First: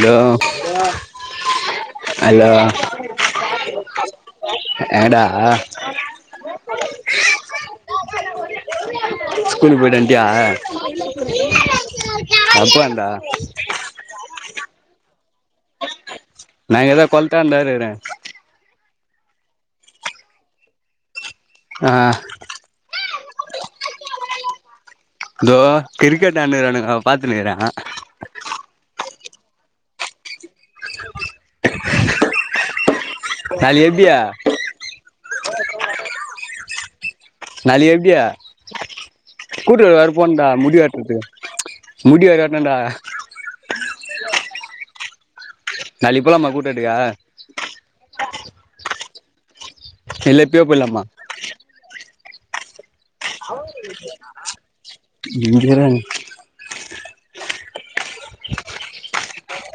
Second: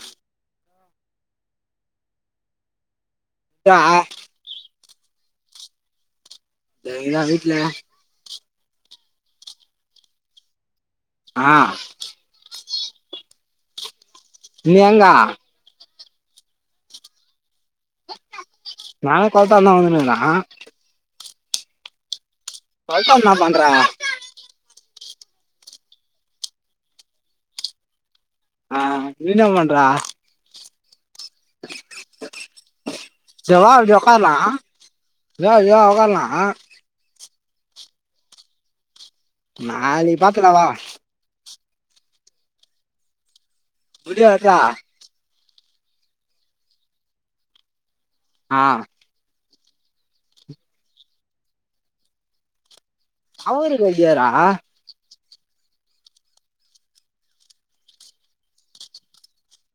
Hello hello ஆ ஏங்கடா நா இங்க தான் வீட்டுல ஸ்கூலுக்கு போயிட்டு வந்ட்டியா ஆ எப்ப வந்த நீ எங்க நான் இங்கதான் குளத்தாண்ட இருக்குறேன் நானும் குளத்தாண்ட தான் வந்துனு இருக்குறேன் ஆ குளத்தாண்ட என்ன பண்ற தோ கிரிக்கெட் ஆடின்னு இருக்குறானுங்க பாத்துன்யிருக்குறன் ஆ நீ என்னா பண்ற சரி வா நாளைக்கு இப்படி எப்டியா உட்காரலாம் இப்டி வா இப்டி வா உட்காரலாம் நாளைக்கு எப்டியா கூட்டு ரோடு நாளைக்கு போனுடா பாத்துக்கலா வா முடி வெட்டுறதுக்கு முடி வேற வெட்டணும் டா விட்றா இருடா நாளைக்கு போலாமா கூட்ரோடுக்கு ஆ இல்ல இப்பயே போயிடலாமா அவற கதையாடா இங்கேயிருறா நீ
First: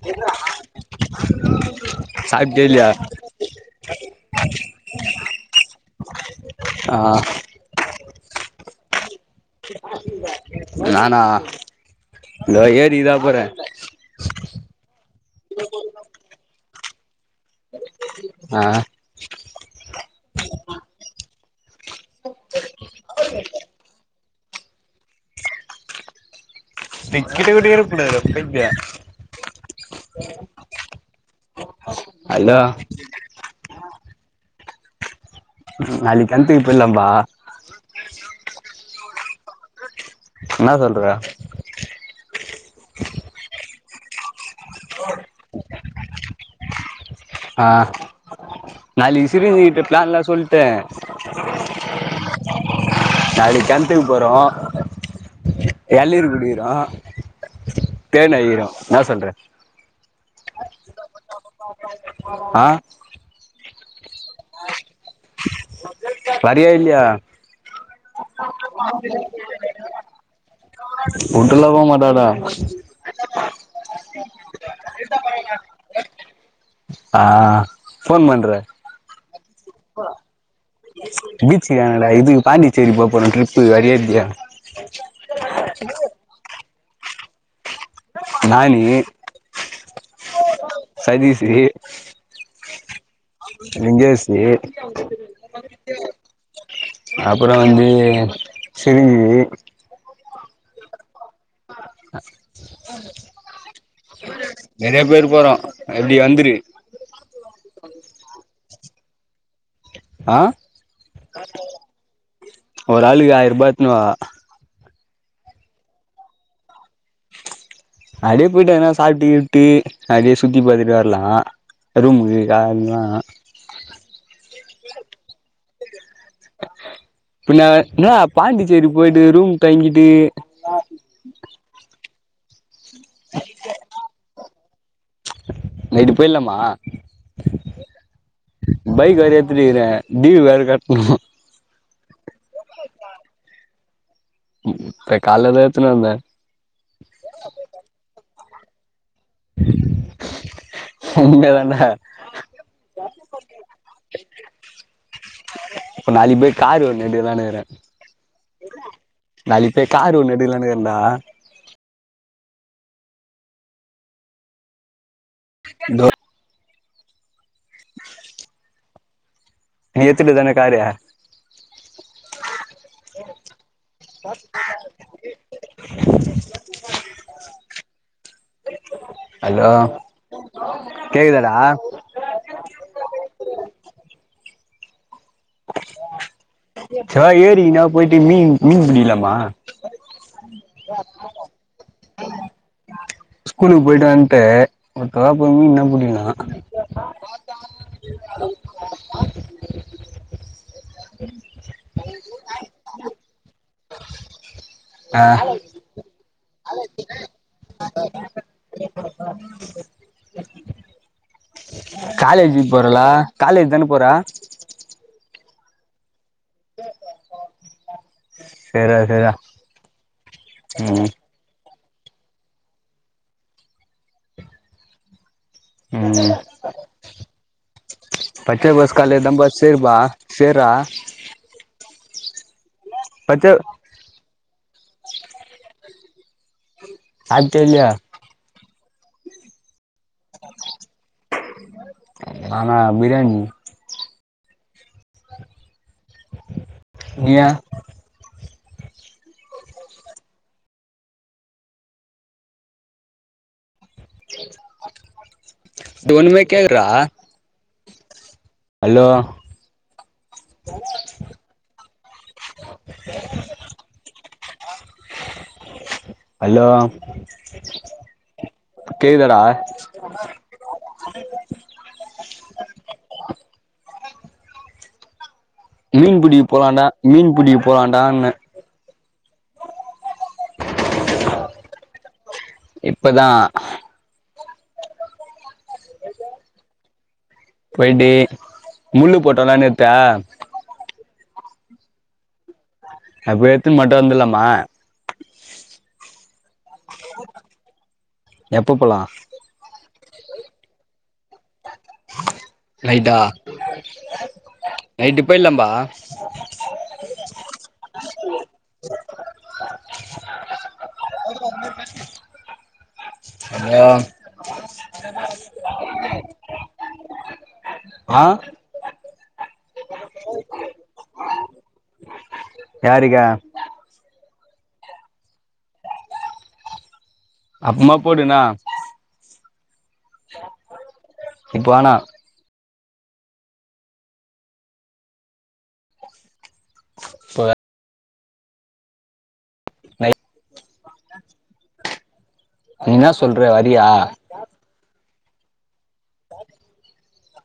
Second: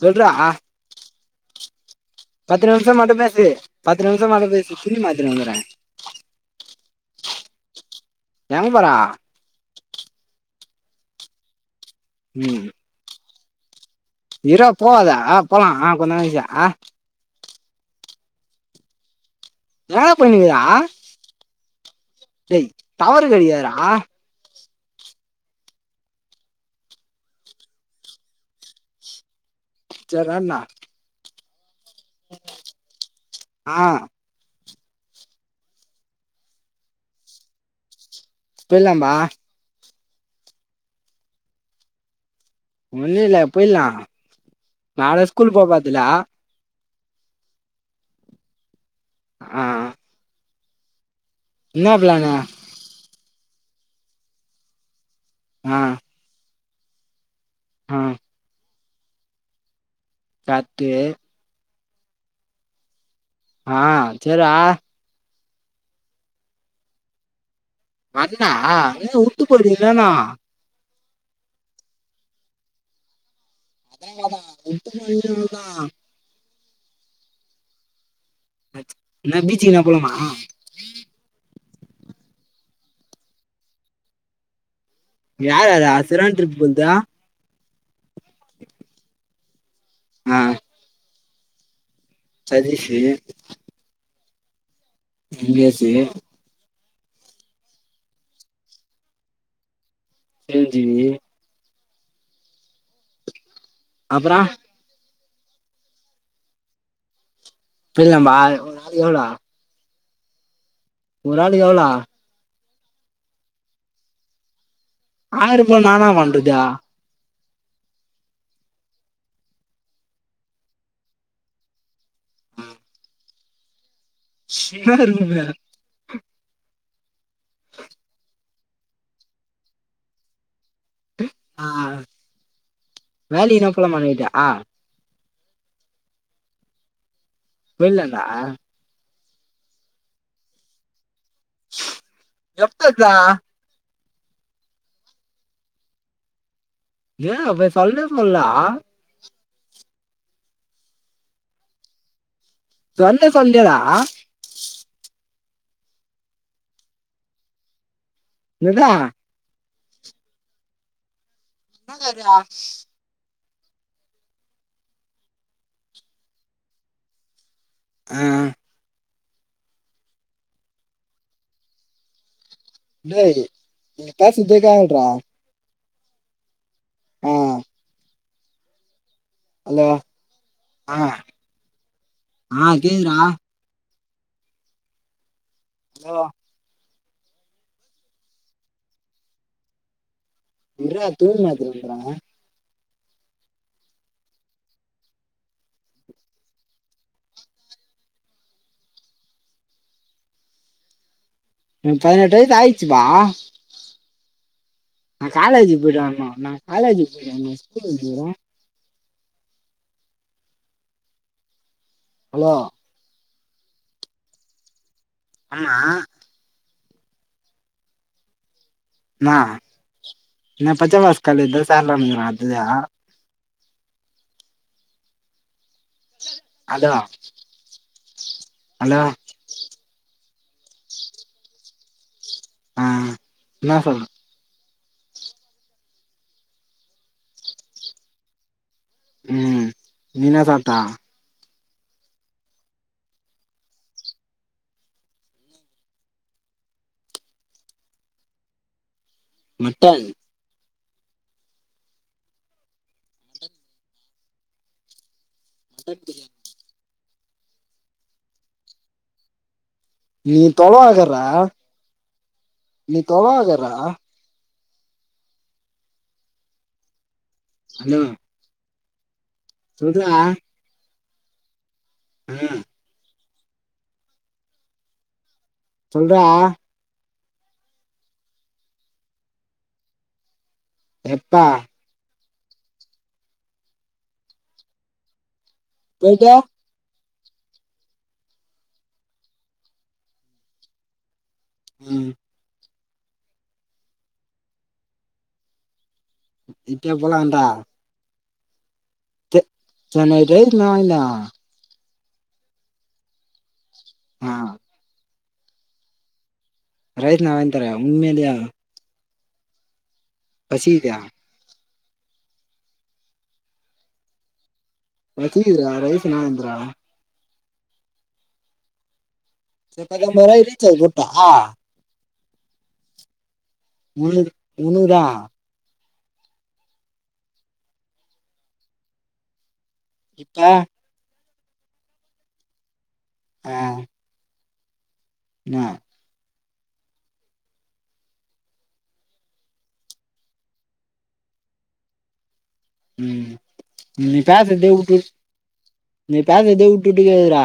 சொல்றா அஹ [inaudible] பத்து நிமிஷம் மட்டும் பேசு பத்து நிமிஷம் மட்டும் பேசு துணி மாத்தின்னு வந்துறேன் ஆ எங்க போறா நானா தோ ஏரிக்கு தா போறேன். இர்ரா போவாதா போலாம் ஆ கொஞ்ச நேரம் கலுச்சி ஆ எங்கடா போயினு இருக்குற டேய் டவரு கிடைக்காதுரா டிஜிகிட்ட இருக்கக் கூடாதுரா பைக்கு சேர் ராண்ணா ஹலோ ஆ நாளைக்கு கிணத்துக்கு போயரலாம்பா போயிடலாம்பா இன்னா சொல்ற ஒன்னு இல்ல போய்லா நாள ஸ்கூல் போ போர்துல்ல ஆ நாளைக்கு சிரிநிதி கிட்ட ப்ளான்ல்லா சொல்ட்டே இன்ன ப்ளான்னு நாளைக்கு கெணத்துகு போறோ எளநீர் குடிக்குரோ தேன் [unintelligible] ன்ன சொல்றே கர்ட்டு [inaudible] ஆ ஆ செர்ர வரியா இல்லியா அண்ணா நீங்கவுட்டு போய்டுவிங்களண்ணா வுட்டுல்ல போமாட்டடா [inaudible] ஆ ஃபோன் பண்ற என்ன பீச்சி எங்ன போலமா பீச்ச வேனாடா இது பாண்டிச்சேரி போறோ ட்ரிப்பு வரியா இல்லியா [inaudible] யார் வர [unintelligible] ட்ரிப்க்கு வந்த நானி ஆ சதீஸ்ஸு சதீஸ்ஸு லிங்கெஸ்ஸு லிங்கெஸ்ஸு அப்பறோ வந்து சிருஞ்சிவி சிருஞ்சிவி அப்பறோ நெறைய பேரு போறோ எப்டி வந்துரு போய்லாபா ஒரு ஆளுக்கு எவ்ளோ ஆ ஆளுக்கு எவ்வளோ ஒரு ஆளுக்கு ஆயிர்பா எடுத்துனுவா ஆயிர்பா நா இன்னா பண்றது அடியே போய்ட்டு எங்னா சாப்ட்டு கிப்ட்டு அடியே சுத்தி பாத்ட்டு வர்லா ரூமுக்கு [unintelligible] சின்னதா ரூம் வேற பின்ன என்னடா பாண்டிச்சேரி போய்ட்டு ரூம் தங்கிட்டு ஆ வேலைக்குனா போலமா நைட்டு ஆ நைட்டு போய்லாமா போய்லான்டா பைக் வேர ஏத்துட்டு இருக்குற டிவு வேர கட்ணு எப்ப எத்த இப்ப கால்லதா எத்துனு வந்த ஏ அப்போ சொல்லே முள்ள உண்மயாதான்ட சொன்யா சொல்லியாடா இப்ப நாளைகு போய் காரு ஒன்னு எடுக்கலானு இருகுற என்னது நாளைகு போய் காரு ஒன்னு எடுக்கலானு இருக்குறன்டா என்னா காரு கோ அ நீ எத்துட்டதான காரு டேய் நீ பேசுறதே கேக்குல டா ஆ ஹலோ ஆ கேக்குதாடா ஆ கேக்குதுடா ஹலோ சே வா ஏறிக்கி நா போய்ட்டு மீன் மீன் புடிகுலாமா இற்றா துணி மாத்தினு வந்துற ஸ்கூலுக்கு போய்ட்டு வந்ட்டு ஒருத்தரா போய் மீன்னா புடிகலா எனக் பதினெட்டு வைசு ஆய்ச்சிப்பா நா ஆ காலேஜுக்கு போய்ட்டு வரணு ந காலேஜ் போறியா நீ ஸ்கூல்னு இருக்குற வெளிய போலாமா ஹலோ காலேஜு போறல காலேஜ் தான போற ஆமா சேரா சேரா நா நா ம் பச்சைபாஸ் காலேஜ் தா சேந்தோம்ல இர்க்க அதுவா அதா பச்சைபாஸ் காலேஜ் தாம்பா சேர்பா சேர்ரா ஆ பச்ச எனா சொல் அத் தெர்லயா ம் நீ எனா சாப்ட்ட நானா பிர்ராணி இது ஏ மட்டன் மட்டன் இது பிரியாணி. ஒன்னுமே கேக்கறடா ஹலோ நீ தொலவாகிரா நீ தொலவாகிரா அல்லோ ஹலோ கேக்குதாடா சொல்ரா ம் மீன் சொல்றா புடிக்க போலான்ன மீன் புடிக்க போலான்டான்ன எப்பா இப்பதா போயிட்டு போயிட்டு முள்ளு போட்டோல்ல நேத்த ம் அது போய் எத்துன் மட்டு வந்துலாமா இப்பயே போலான்டா எப்ப போலா கெ கேன் ஐ டிரைவ் நைட்டா ஆ நைட்டு போயிருலாம்பா ரைஸ் நா வாய்ன் தரே உண்மையிலே பசிக்குதா ஹலோ எனக்கு கேக்குது டா ரைஸ் இன்னா வாய்ன் தர ஆ நேத் பத்தொம்பரூவாய்க்கு ரீசார்ஜ் போட்டா யாருக்கு உனுக் உனுக்கு தா அப்றமா போடுன்னா இப்ப இப்போ வேணா அ இன்னா இப்போ வே லை நீ என்ன ம் சொல்ற வரியா நீ பேசதே உட்டு உட் நீ பேசதே உட்டு உட்டு கேக்குதுறா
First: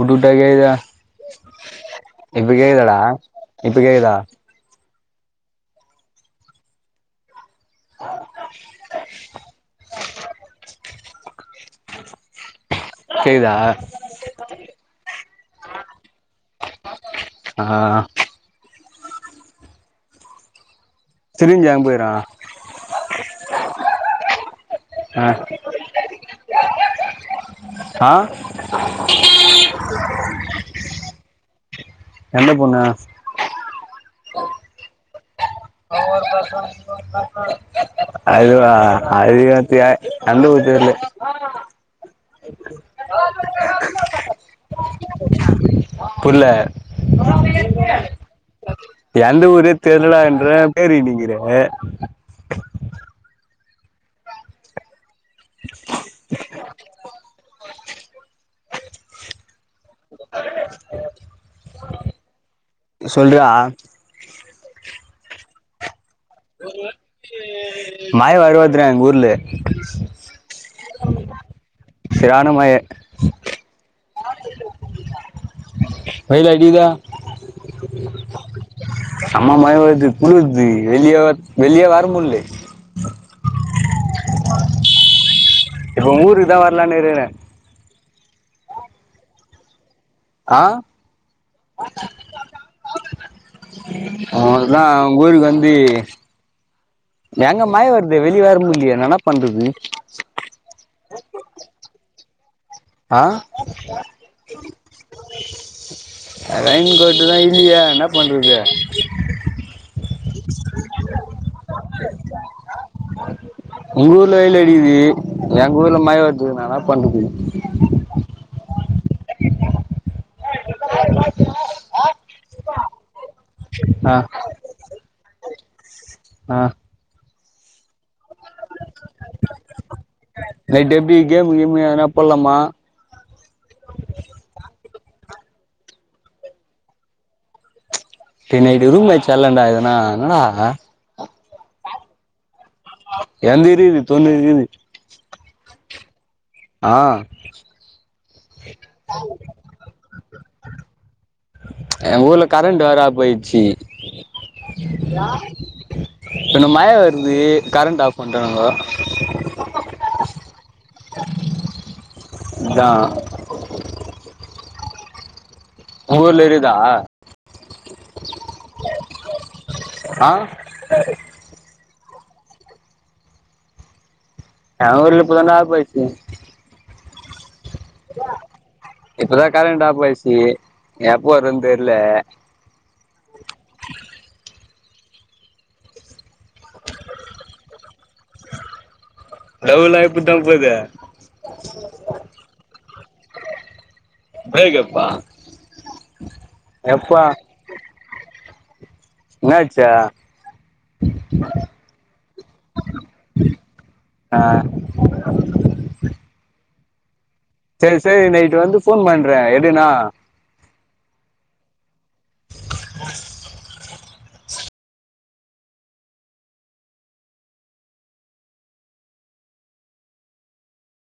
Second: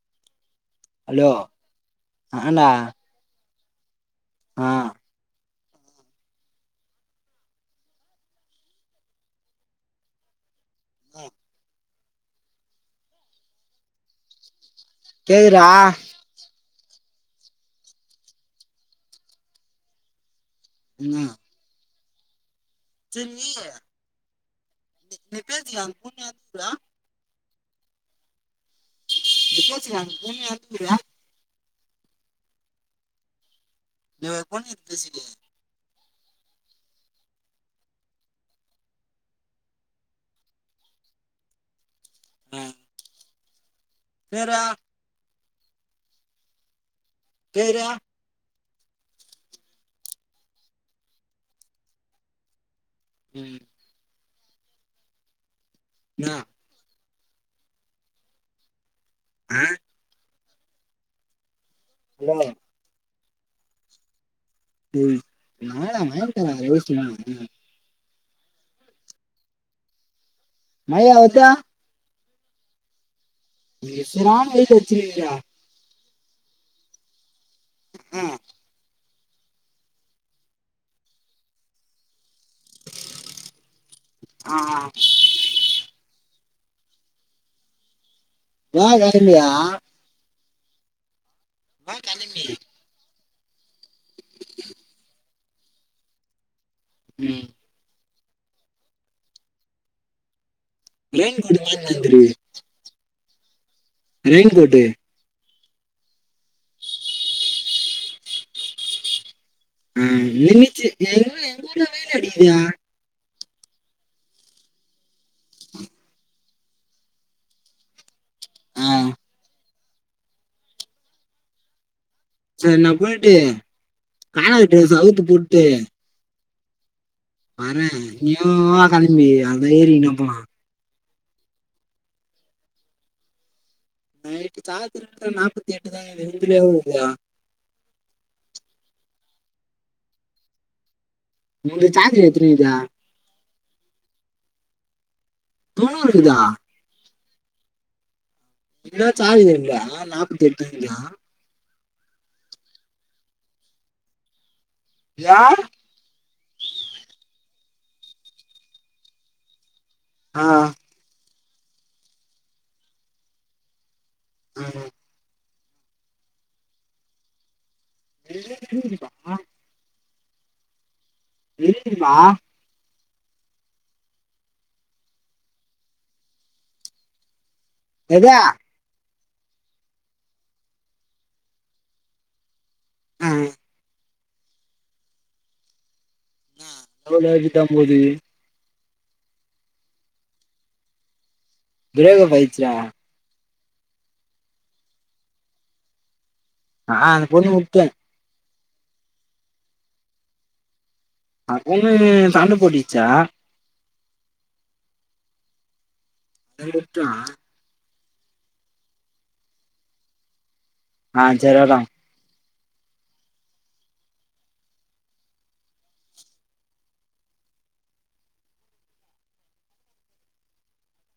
உட்டு உட்டா கேக்குது ஹலோ இப்ப கேக்குதா டா இப்ப கேக்குதா அ அ கேக்குதா கேக்குதுறா அ ஆமா சிரஞ்சி எங் போயிகிறா செரி விய்யி ஆ நீ பேசிக்கோ அந்த பொண்ண யார் கூப்புறா அ இப்ப போச்ன்னா அந்த பொண்ண யார் கூப்புறா எந்த பொண்ண நீ ஒரு பொண்ணுக்கிட் பேசுருயே அதுவா அது எப்பயா எந்த ஊரு தெர்ல புர்ல எந்த ஊரே தெர்லடான்ற பேர் இன்னிங்கிற அ ம் இன்னா என்னமா சொல்றா டே [unintelligible] மழ வேற வருவதுடா எங்க ஊர்ல மழ வந்துச்சா செரியானா மழ இங்க சுறா மீனு கச்சிருக்குதுடா வயில அடிக்குது சம்ம மழ வருது குளிற்து வெளிய வெளிய வரமுல்ல அ எங்க ஊருக்கு தா வர்லான்னு இருக்கறே எ வேல இல்லியா அ வா கிளம்பி அவ்ளோ தா உங்க ஊருக்கு வந்து எங்க மழ வருது வெளிய வர முட்லியே நா இன்னா பண்றது ரெயின் கோட்டு மாட்டினு வந்துரு அ ரெயின் கோட்டு ரெயின் கோட்டு் தா இல்லியே இன்னா பண்றது அ நின்னுச்சி எங்க எங்கூருல வெயில் அடிக்குதே உங்க ஊர்ல வெயில் அடிக்குது எங்க ஊர்ல மழ வருது நா இன்னா பண்றது ம் செரி நா போயிட்டு அ ஆனா ட்ரெஸ் அவுத்து போட்டு அ வறே நீயு வா களம்பி அந்த ஏரி கிட்ட போலா நைட் எப்டி கேம் கீமு எதனா போட்லாமா நைட்டு் சார்ஜ் இன்னு நாற்பத்தெட்டு தா கீது உந்து இவ்ளோ கீதோ எ நைட்டுக்கு ரூம் மேட்ச் ஆட்லாண்டா எதனா இன்னடா உந்து சார்ஜ் எத்தினி கீது எந்து இருக்குது தொண்ணுரு கீது தொண்ணுரு ருக்குதா ஆ இன்னு சார்ஜ் இருக்குடா நாற்பத்தெட்டுஇருக்குடா எ ஊர்ல கரண்ட் வேற போயிச்சி யா ரெண்டு மழ வருது கரண்ட் ஆப் பண்டாணுங்கோ அ இதா அ உங்க ஊர்ல இருக்குதா [unintelligible] அ இருக்குது மா ஏ ஊர்ல இப்ப தா டா ஆப் ஆயிச்சி எது இப்பதா கரண்டா ஆப் ஆயிச்சி எப்போ வரு தெர்ல அ ஆ [unintelligible] லவ்வெல்லா இப்டிதா போது லவ்வெல்லா இப்டி தா போது ப்ரேக்கப்பாயிடுச்சுடா பிரேக்கப்பா ஆ எப்பா அந்த பொண்ண உட்டே என்னாச்சு அந்த பொண்ணு சண்ட போட்டுச்சா ஆ அந்த இடத்தில் செரி சரி நைட்டு வந்து போன் பண்றேன் எடு என்னா ஆ ச்ரியா தா [inaudible]